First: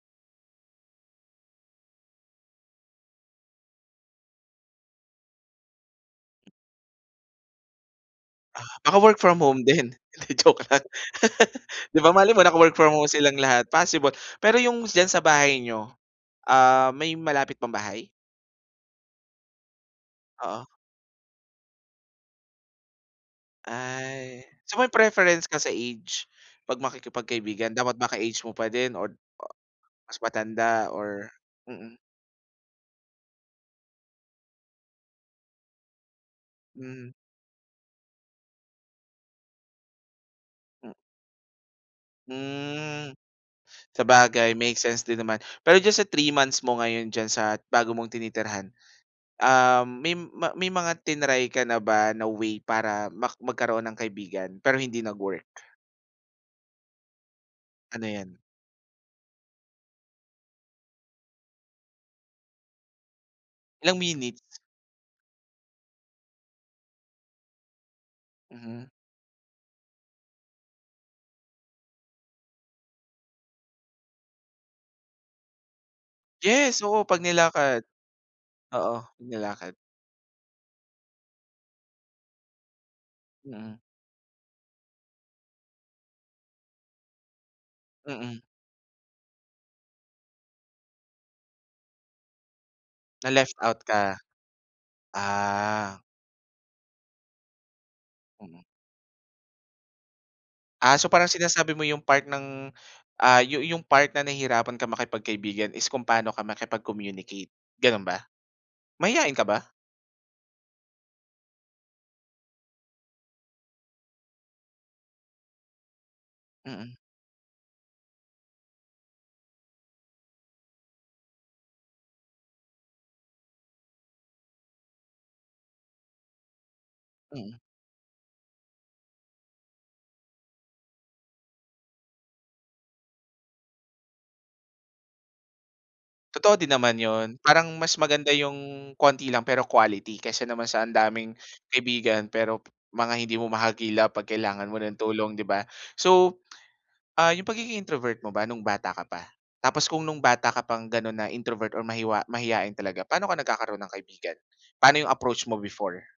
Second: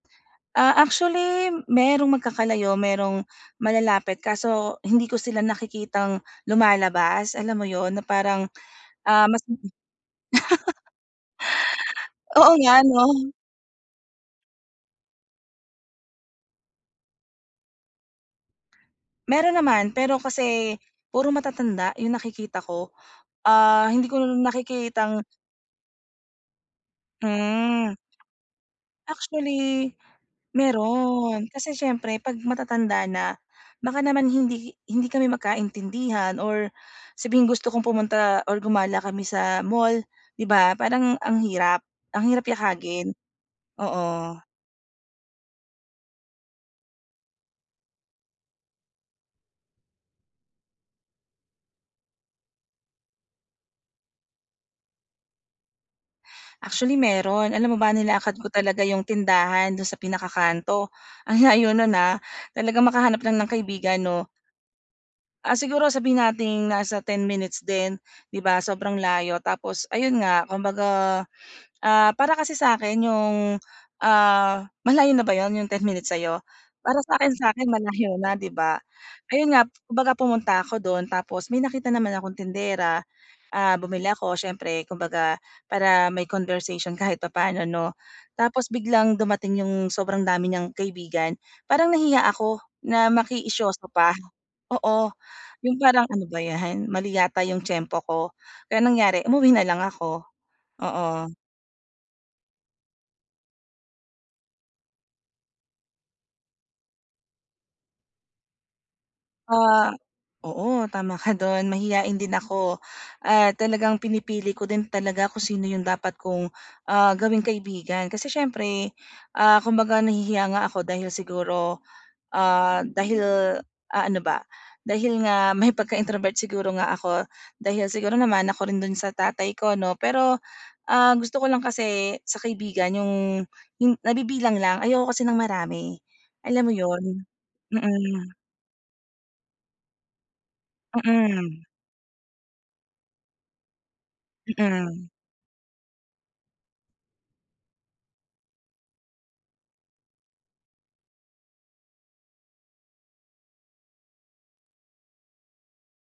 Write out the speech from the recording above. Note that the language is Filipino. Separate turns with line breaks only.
Ah, actually merong magkakalayo, merong malalapit kaso hindi ko sila nakikitang lumalabas, alam mo 'yun, na parang,
Ah, naka-work
ah,
from
mas [unintelligible]
home din, hindi, joke lang. 'Di ba malay mo
Oo
naka-work
nga,
from
'no.
home silang lahat possible. Pero 'yung diyan sa bahay niyo, ah, may malapit pang bahay?
Meron naman pero
Oo.
kasi puro matatanda 'yung nakikita ko, ah, hindi ko
Ay,
na
so may
nakikitang
preference ka sa age? 'Pag makikipagkaibigan dapat
Mm.
baka age mo pa din or, ah,
Actually,
mas matanda or
meron kasi
mm.
siyempre 'pag matatanda na, baka naman hindi hindi kami magkaintindihan or
Hmm.
sabihing gusto kong pumunta or gumala kami sa mall 'di ba
Mm.
parang ang hirap ang hirap
Hmm,
yakagin, oo.
sabagay make sense din naman. Pero diyan sa 3 months mo ngayon diyan sa bago mong tinitirhan, ah, may ma mga triny ka na ba na way para mak magkaroon ng kaibigan, pero hindi nag-work?
Actually meron, alam mo ba
Ano
nilakad
'yan?
ko talaga 'yung tindahan do'n sa pinaka kanto, ang layo no'n, ah. Talagang makahanap lang ng
Ilang
kaibigan, 'no.
minutes?
Ah, siguro sabihin nating nasa 10 minutes din, 'di ba
Mhm.
sobrang layo. Tapos, ayun nga kumbaga, ah, para kasi sa akin 'yong, ah malayo na ba 'yon, 'yong 10 minutes sa'yo?
Yes,
Para
oo pag
sa'kin sa'kin
nilakad.
malayo na 'di ba.
Oo,
Ayun nga,
nilakad.
kumbaga pumunta ako do'n tapos may nakita naman akong tindera.
Mm.
Ah, bumili ako siyempre kumbaga para may conversation kahit papaano 'no,
Mm.
tapos biglang dumating 'yong sobrang dami niyang kaibigan, parang nahiya ako na
Na-left out
makiisyoso pa
ka.
oo. 'Yong
Ah.
parang, "Ano ba 'yan mali yata 'yong tiyempo ko."
Mm.
Kaya nangyari umuwi na lang ako.
Ah, so parang
Oo.
sinasabi mo 'yung part ng, ah, 'yu 'yung part na nahihirapan ka makipagkaibigan is kung pano ka makipag-communicate gano'n ba? Mahiyain ka ba?
Ah oo, tama ka do'n mahiyain din ako. Ah, talagang pinipili ko din talaga kung sino 'yong dapat kong,
Mm.
ah, gawing kaibigan. Kasi siyempre, ah, kumbaga nahihiya nga ako dahil siguro, ah, dahil ah, ano ba, dahil nga may pagka-introvert siguro nga ako.
Mm.
Dahil siguro namana ko rin do'n sa tatay ko 'no, pero, ah, gusto ko lang kasi sa kaibigan 'yong hin nabibilang lang. Ayoko kasi ng marami,
Totoo
alam
din
mo
naman
'yon?
'yun, parang mas maganda
Mm.
'yung konti lang pero quality kaysa naman sa ang daming
Mm.
kaibigan pero mga hindi mo mahagilap 'pag kailangan mo ng
Mm.
tulong, di ba? So, ah, 'yung pagiging introvert mo ba no'ng bata ka pa? Tapos kung no'ng bata ka pang gano'n na introvert or mahiwa mahiyain talaga pano ka nagkakaroon ng kaibigan? Paano 'yung approach mo before?